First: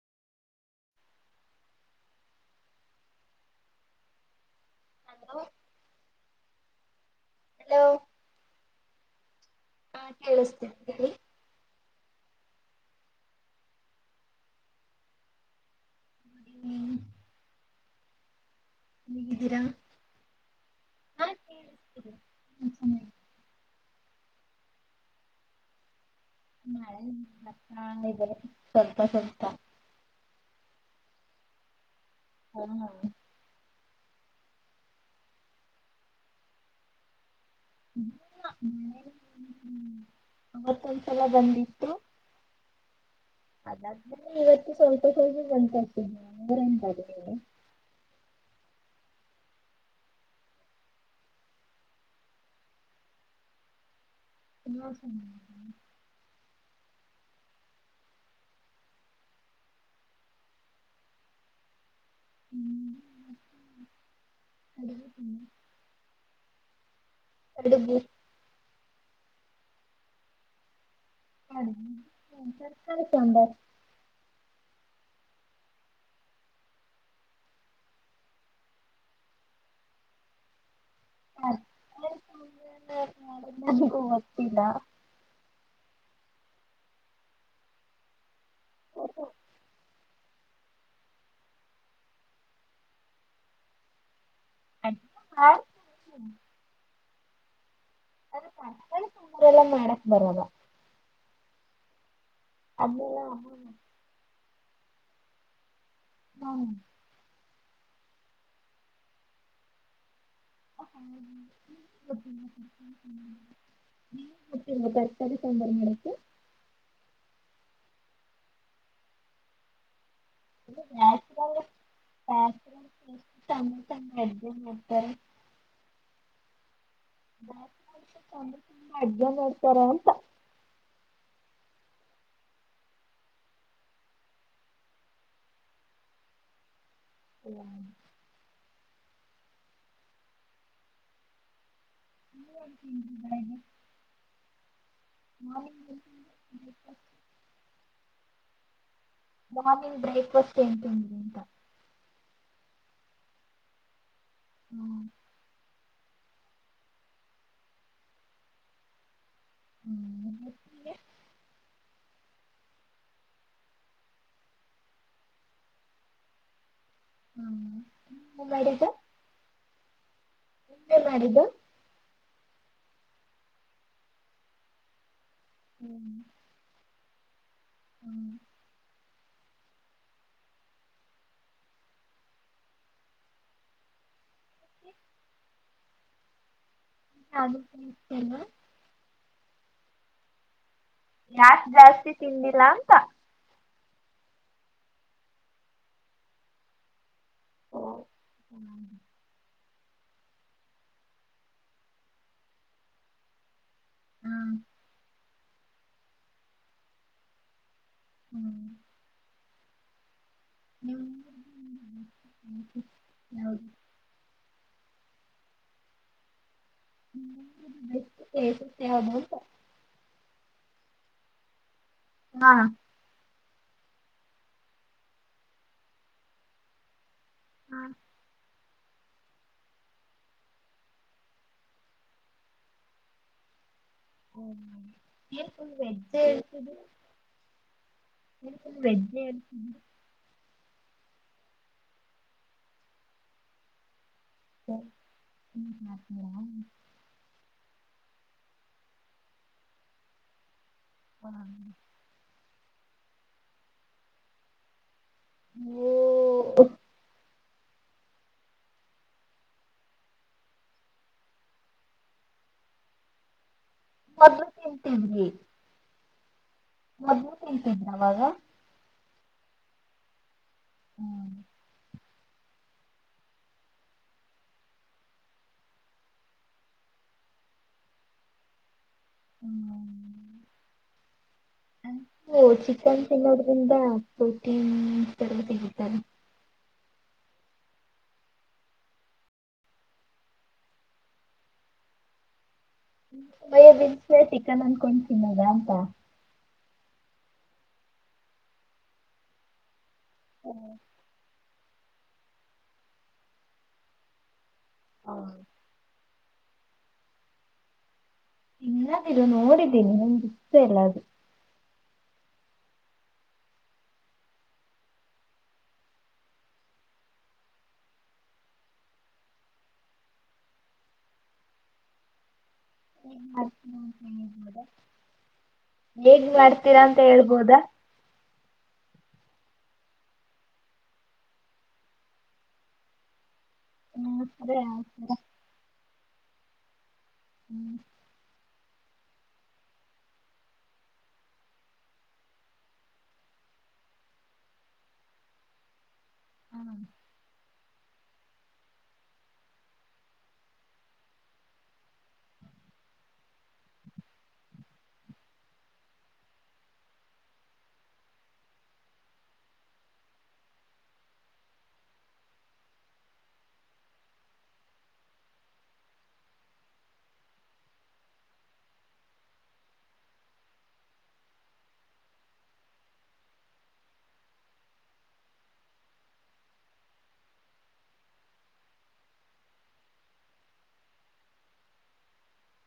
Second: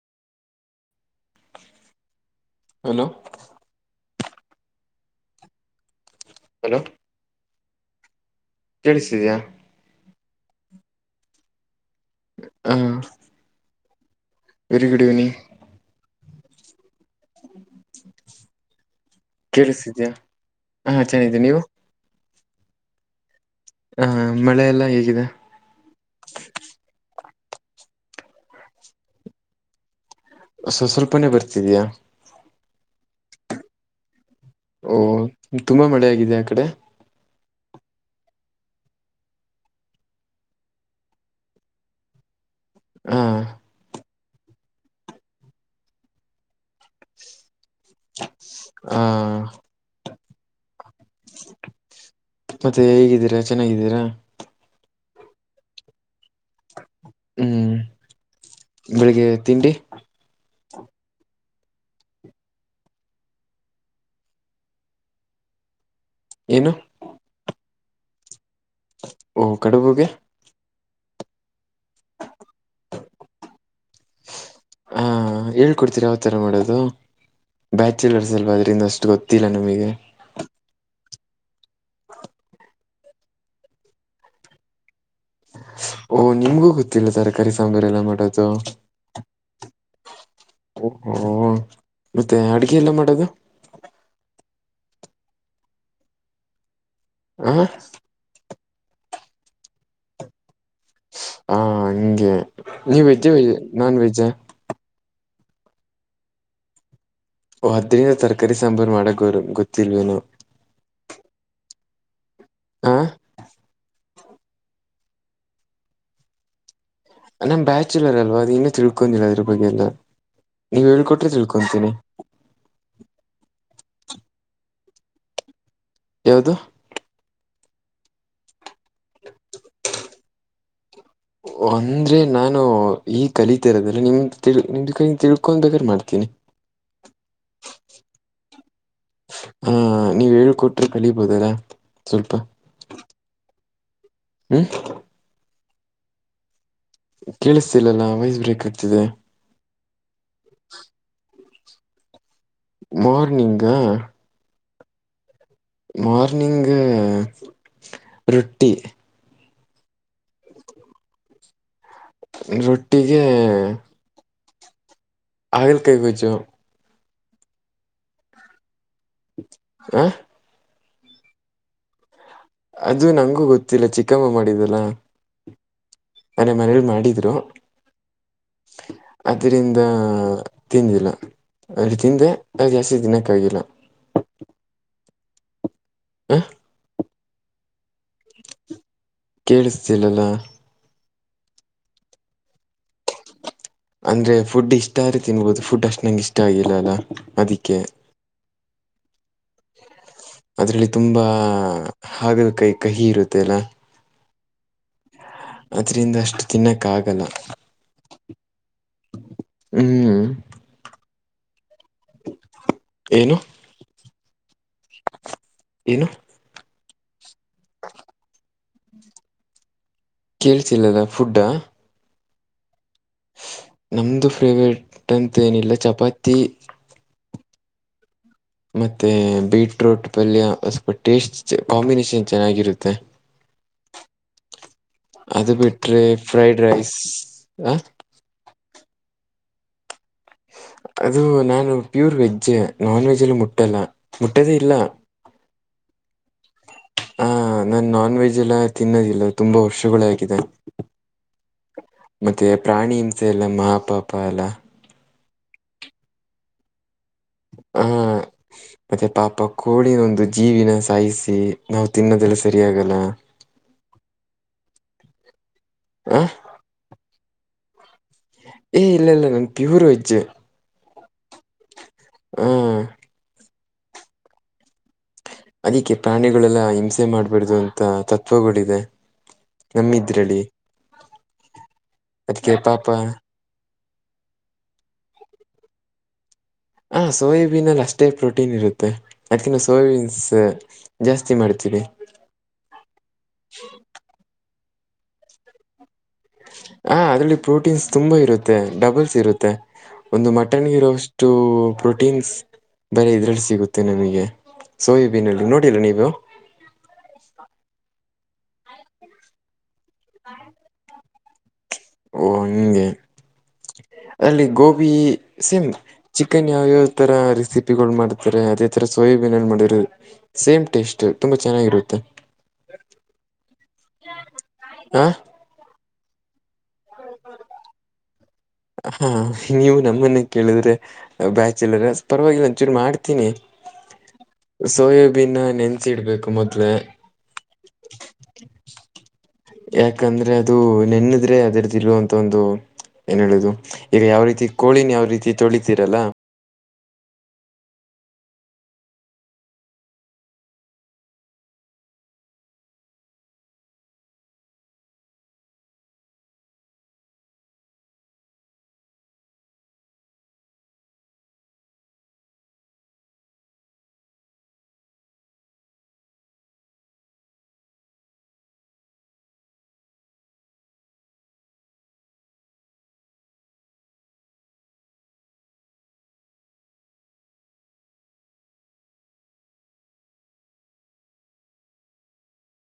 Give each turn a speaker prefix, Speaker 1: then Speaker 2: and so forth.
Speaker 1: Hello
Speaker 2: hello
Speaker 1: hello
Speaker 2: hello
Speaker 1: ಕೇಳಿಸ್ತಿದಯಾ
Speaker 2: ಹಾ ಕೇಳಿಸ್ತೀನಿ ಹೇಳಿ
Speaker 1: ಹ ವೆರಿ ಗುಡ್ ಇವಿನಿಂಗ್
Speaker 2: ಹ್ಮ್ ಹೇಗಿದ್ದೀರಾ
Speaker 1: ಕೇಳಿಸ್ಿದೀಯ ಹಾ ಚೆನ್ನಿದ್ದೀ ನೀವು
Speaker 2: ಹ್ಮ್ ಹ್ಮ್
Speaker 1: ಹ ಮಳೆ ಎಲ್ಲ ಹೇಗಿದೆ
Speaker 2: ಮಳೆತ್ತ್ರ ಸ್ವಲ್ಪ ಸ್ವಲ್ಪ
Speaker 1: ಸ್ವ ಸ್ವಲ್ಪನೇ ಬರ್ತಿದ್ಯಾ-
Speaker 2: ಹ್ಮ [unintelligible]
Speaker 1: ಓ ತುಂಬಾ ಮಳೆ ಆಗಿದೆ ಆ ಕಡೆ.
Speaker 2: [unintelligible] ಅವವತ್ತೊಂದ್ಸಲ ಬಂದಿತ್ತು.
Speaker 1: ಹ್ಮ.
Speaker 2: ಅದಾದ್ಮೇಲೆ ಇವತ್ತು ಸ್ವಲ್ಪ ಸ್ವಲ್ಪ ಬಂತಂತೆ [unintelligible]
Speaker 1: ಹ್ನಾ ಮತ್ತೆ ಹೇಗಿದ್ದೀರಾ ಚೆನ್ನಾಗಿದ್ದೀರಾ
Speaker 2: ಎಲ್ಲ [unintelligible]
Speaker 1: ಹ್ಮ್. ಬೆಳಿಗ್ಗೆ ತಿಂಡಿ
Speaker 2: ಹ್ಮ್ ಅಡಿಗೆ [unintelligible]
Speaker 1: ಏನು.
Speaker 2: ಕಡುಬು.
Speaker 1: ಓಹ್ ಕಡುಬುಗೆ
Speaker 2: [unintelligible] ಸಾಂಬಾರ್.
Speaker 1: ಹ ಹೇಳ್ಕೊಡ್ತೀರಿ ಯಾವಥರ ಮಾಡೋದು ಬ್ಯಾಚುಲರ್ಸ್ ಅಲ್ವಾ ಅದ್ರಿಂದ ಅಷ್ಟು ಗೊತ್ತಿಲ್ಲ ನಮ್ಗೆ
Speaker 2: [unintelligible] ನನಗೂ ಗೊತ್ತಿಲ್ಲ
Speaker 1: ಓಹ ನಿಮ್ಗೂ ಗೊತ್ತಿಲ್ಲ ತರಕಾರಿ ಸಾಂಬ್ರ ಎಲ್ಲ ಮಾಡೋದು ಓಹೊ ಮತ್ತೆ ಅಡಗೆ ಎಲ್ಲ ಮಾಡೋದು
Speaker 2: ಅ [unintelligible]
Speaker 1: ಹ್ಮ
Speaker 2: ಅ [unintelligible] ಕರ್ಕಳ ಎಲ್ಲ ಮಾಡಕ್ ಬರಲ್ಲ
Speaker 1: ಹಾ ಹಂಗೆ ನೀ
Speaker 2: ಅದನ್ನೆಲ್ಲ
Speaker 1: ವೆಜ್ಜೆ ವ
Speaker 2: ಅಮ್ಮ
Speaker 1: ನಾನ್ ವೆಜ್ಜ
Speaker 2: ಹಾ [unintelligible]
Speaker 1: ಓ ಅದೆ ತರಕಾರಿ ಸಾಂಬಾರು ಮಾಡಕ್ ಅವರು ಗೊತ್ತಿಲ್ವೇನು
Speaker 2: ಹ್ಮ್
Speaker 1: ಹ
Speaker 2: [unintelligible] ನಿಂಗ್ ಗೊತ್ತಿಲ್ವಾ ತರ್ಕಾರಿ ಸಾಂಬಾರ್ ಮಾಡಕ್ಕೆ.
Speaker 1: ಅ ನಮ್ ಬ್ಯಾಚುಲರ್ ಅಲ್ವಾ ಅದು ಇನ್ನೂ ತಿಳ್ಕೊಂಡಿಲ್ಲ ಅದ್ರ ಬಗ್ಗೆ ಎಲ್ಲ ನೀವು ಹೇಳಳ್ಕೊಟ್ರ ತಿಳ್ಕೊತೀನಿ
Speaker 2: ಬ್ಯಾಚುಲರ್ಸ ಎಷ್ಟು ಚೆಂದ ಚೆಂದ ಅಡಿಗೆ ಮಾಡ್ತಾರೆ
Speaker 1: ಯಾವದು
Speaker 2: [unintelligible] ಚೆಂದ ಚೆಂದ ಅಡಿಗೆ ಮಾಡ್ತಾರೆ ಅಂತ
Speaker 1: ಓಂ ಅಂದ್ರೆ ನಾನು ಈಗ ಕಲಿತರೋದಲ್ಲ ನಿಮ್ದ ನಿಮ್ದು ತಿಳ್ಕೊ ನಿಮ್ದು ತಿಳಕ್ಕೊಂಡ ಮಾಡ್ತೀನಿ.
Speaker 2: ಹ [unintelligible]
Speaker 1: ಹಾ ನೀವ್ ಹೇಳ್ ಕೊಟ್ರೆ ಕಲಿಬೋದಲ್ಲ ಸ್ವಲ್ಪ.
Speaker 2: [unintelligible]
Speaker 1: ಹ್ಮು
Speaker 2: ಹಾ [unintelligible]
Speaker 1: ಕೇಳಿಸ್ತಿಲ್ಲಲ್ಲ ವಾಯ್ಸ್ ಬ್ರೇಕ್ ಆಗ್ತಿದೆ.
Speaker 2: ಮಾರ್ನಿಂಗ್ ಬ್ರೇಕ್ಫಾಸ್ಟ್ ಏನ್ ತಿಂದ್ರಿ ಅಂತ
Speaker 1: ಮಾರ್ನಿಂಗಾ
Speaker 2: ಹ್ಮ್
Speaker 1: ಮಾರ್ನಿಂಗ ರೊಟ್ಟಿ.
Speaker 2: ಹ್ಮ್ [unintelligible]
Speaker 1: ರೊಟ್ಟಿಗೆ ಆಗ ಕೈಗೋ ಜ
Speaker 2: ಹ್ಮ್ ಮಾಡಿದ್ದ
Speaker 1: ಹ
Speaker 2: ಏನ್ ಮಾಡಿದ್ದು
Speaker 1: ಅದು ನಂಗೂ ಗೊತ್ತಿಲ್ಲ ಚಿಕ್ಕಮ್ಮ ಮಾಡಿದಲ್ಲ
Speaker 2: ಹ್ಞೂ
Speaker 1: ಮನೆ ಮನೇಲಿ ಮಾಡಿದ್ರು
Speaker 2: ಹ್ಮ್
Speaker 1: ಅದರಿಂದ ತಿಂದಿಲ್ಲ ಅಲ್ಲಿ ತಿಂದೆ ಅದು ಜಾಸ್ತಿ ದಿನಕ್ಕ ಆಗಿಲ್ಲ ಹಾಂ
Speaker 2: ಚತ
Speaker 1: ಕೇಳಿಸ್ತಿಲಲ್ಲ
Speaker 2: ಜಾಸ್ ಜಾಸ್ತಿ ತಿಂಡಿಲ್ಲ ಅಂತ
Speaker 1: ಅಂದ್ರೆ ಫುಡ್ ಇಷ್ಟಾರೆ ತಿನ್ಬೋದು ಫುಡ್ ಅಷ್ಟ ನಂಗೆ ಇಷ್ಟ ಆಗಿಲ್ಲ ಅಲ್ಲ ಅದಿಕ್ಕೆ
Speaker 2: ಹ್ಮ್
Speaker 1: ಅದರಲ್ಲಿ ತುಂಬ ಹಾಗದ ಕೈ ಕಹಿ ಇರುತ್ತೆ ಅಲ್ಲ
Speaker 2: ಹ್ಮ
Speaker 1: ಅದರಿಂದ ಅಷ್ಟು ತಿನ್ನಕ್ಕ ಆಗಲ್ಲ
Speaker 2: ಹ್ಮ್
Speaker 1: ಹ್ಮ್
Speaker 2: ನೀವು
Speaker 1: ಏನು
Speaker 2: ಯಾವ್ದು
Speaker 1: ಏನು
Speaker 2: ಸ ಸ ಅಬಹತ
Speaker 1: ಕೇಳಳ್ಸಿಲ್ಲದ ಫುಡ.
Speaker 2: ಹಾ
Speaker 1: ನಮ್ದ ಫೇವರೇಟ್ ಅಂತೇನಿಲ್ಲ ಚಪಾತಿ. ಮತ್ತೆ ಬೀಟ್ರೂಟ ಪಲ್ಯ ಸ್ವಲ್ಪ ಟೇಸ್ಟ ಕಾಂಬಿನೇಶನ್ ಚೆನ್ನಾಗಿರುತ್ತೆ.
Speaker 2: ಹ್ಮ
Speaker 1: ಅದು ಬಿಟ್ರೆ ಫ್ರೈಡ್ ರೈಸ್ ಅ.
Speaker 2: ವೆಜ್ಜ ಅ
Speaker 1: ಅದು ನಾನು ಪ್ಯೂರ್ ವೆಜ್ಜ ನಾನ ವೆಜ್ಜ ಎಲ್ಲಾ ಮುಟ್ಟಲ್ಲ ಮುಟ್ಟದೇ ಇಲ್ಲ.
Speaker 2: ಹ್ಮ ಹ ಹ
Speaker 1: ಹ ನಾನ ನಾನ ವೆಜ್ ಎಲ್ಲ ತಿನ್ನೋದಿಲ್ಲ. ತುಂಬಾ ವರ್ಷಗಳ ಆಗಿದೆ.
Speaker 2: ಹ
Speaker 1: ಮತ್ತು ಪ್ರಾಣಿ ಹಿಂಸೆ ಎಲ್ಲ ಮಾ ಪಾಪ ಎಲ್ಲಾ.
Speaker 2: ಓ! ! ! ! [unintelligible]
Speaker 1: ಹ ಮತ್ತೆ ಪಾಪ ಕೋಳಿನ ಒಂದು ಜೀವಿನ ಸಾಯಿಸಿ ನಾವು ತಿನ್ನೋದೆಲ್ಲ ಸರಿಯಾಗಲ್ಲ.
Speaker 2: ಮೊದ್ಲು ತಿಂತದ್ವಿ.
Speaker 1: ಆ
Speaker 2: ಮೊದ್ಲು ತಿಂತಿದ್ರಿ ಅವವಾಗ.
Speaker 1: ಏ್ ಇಲ್ಲ ಇಲ್ಲ ನಾನನ್ ಪ್ಯೂರ್ ವೆಜ್ಜ್
Speaker 2: ಹ್ಮ್
Speaker 1: ಹ್ಮ ಅದಿಕ್ಕೆ ಪ್ರಾಣಿಗಳೆಲ್ಲ ಹಿಂಸೆ ಮಾಡ್ಬಿಡ್ದು ಅಂತ ತತ್ವಗಳಿದೆ
Speaker 2: ಹ್ಮ
Speaker 1: ನಮ್ಮಿದ್ರಲ್ಲಿ ಅದಕ್ಕೆ ಪಾಪ
Speaker 2: ಚಿಕನ್ ತಿನ್ನೋಡ್ರಿಂದ ಕಟಿ ತತಾರೆ
Speaker 1: ಹಾಂ ಸೋಯಾಬೀನಲ್ಲಿ ಅಷ್ಟೇ ಪ್ರೋಟೀನ್ ಇರುತ್ತೆ ಅದಕಿಂತ ಸೋಯಾಬೀನ್ಸ್ ಜಾಸ್ತಿ ಮಾಡ್ತೀವಿ
Speaker 2: ಬಿೇ ಚಿಕನ್ ಅನ್ಕೊಂಡತೀನ್ಿದ ಅಂತ
Speaker 1: ಹ ಅದರಲ್ಲಿ ಪ್ರೋಟೀನ್ಸ್ ತುಂಬಾ ಇರುತ್ತೆ ಡಬಲ್ಸ್ ಇರುತ್ತೆ. ಒಂದು ಮಟನಗಿರೋಷ್ಟು ಪ್ರೋಟೀನ್ಸ್ ಬರ ಇದ್ರಲ್ಲಿ ಸಿಗುತ್ತೆ ನಮಗೆ. ಸೋಯಿಬೀನಲ್ಲಿ ನೋಡಿಲ್ಲ ನೀವು
Speaker 2: ಇನ್ನಾದರು ನೋಡಿದ್ದೀನಿ ನಮ ಇತ್ತು ಎಲ್ಲ ಅದು
Speaker 1: ಓ ಹಂಗೆ ಅಲ್ಲಿ ಗೋಬಿ ಸಿಮ. ಚಿಕನ್ ಯಾವ್ಯಾವ ತರ ರೆಸಿಪಿಗಳು ಮಾಡ್ತಾರೆ ಅದೇ ತರ ಸೋಯಾಬೀನ್ ಏನ್ ಮಾಡಿರ. ಸೇಮ್ ಟೇಸ್ಟ ತುಂಬಾ ಚೆನ್ನಾಗಿರುತ್ತೆ. ಹ
Speaker 2: ಹೇಗ ಮಾಡ್ತೀರಾ ಅಂತ ಹೇಳ್ಬೋದಾ?
Speaker 1: ಹಾ ನೀವು ನಮ್ಮನ್ನ ಕೇಳಿದ್ರೆ ಬ್ಯಾಚಲರ್ ಪರವಾಗಿಲ್ಲ ಒಚೂರು ಮಾಡ್ತೀನಿ
Speaker 2: ಹ್ಮ್ ಅದೇ ಆತರ
Speaker 1: ಸೋಯಾಬೀನ್ ನೆನ್ಸಿಡ್ಬೇಕು ಮೊದ್ಲ
Speaker 2: ಹ್ಮ್
Speaker 1: ಯಾಕಂದ್ರೆ ಅದು ನೆನ್ನದ್ರೆ ಅದರದ್ದು ಇರುವಂತ ಒಂದು ಏನ್ ಹೇಳುದು ಈಗ ಯಾವ ರೀತಿ ಕೋಳಿನ ಯಾವ ರೀತಿ ತೊಳಿತೀರಲ್ಲ
Speaker 2: ಹಾ [inaudible]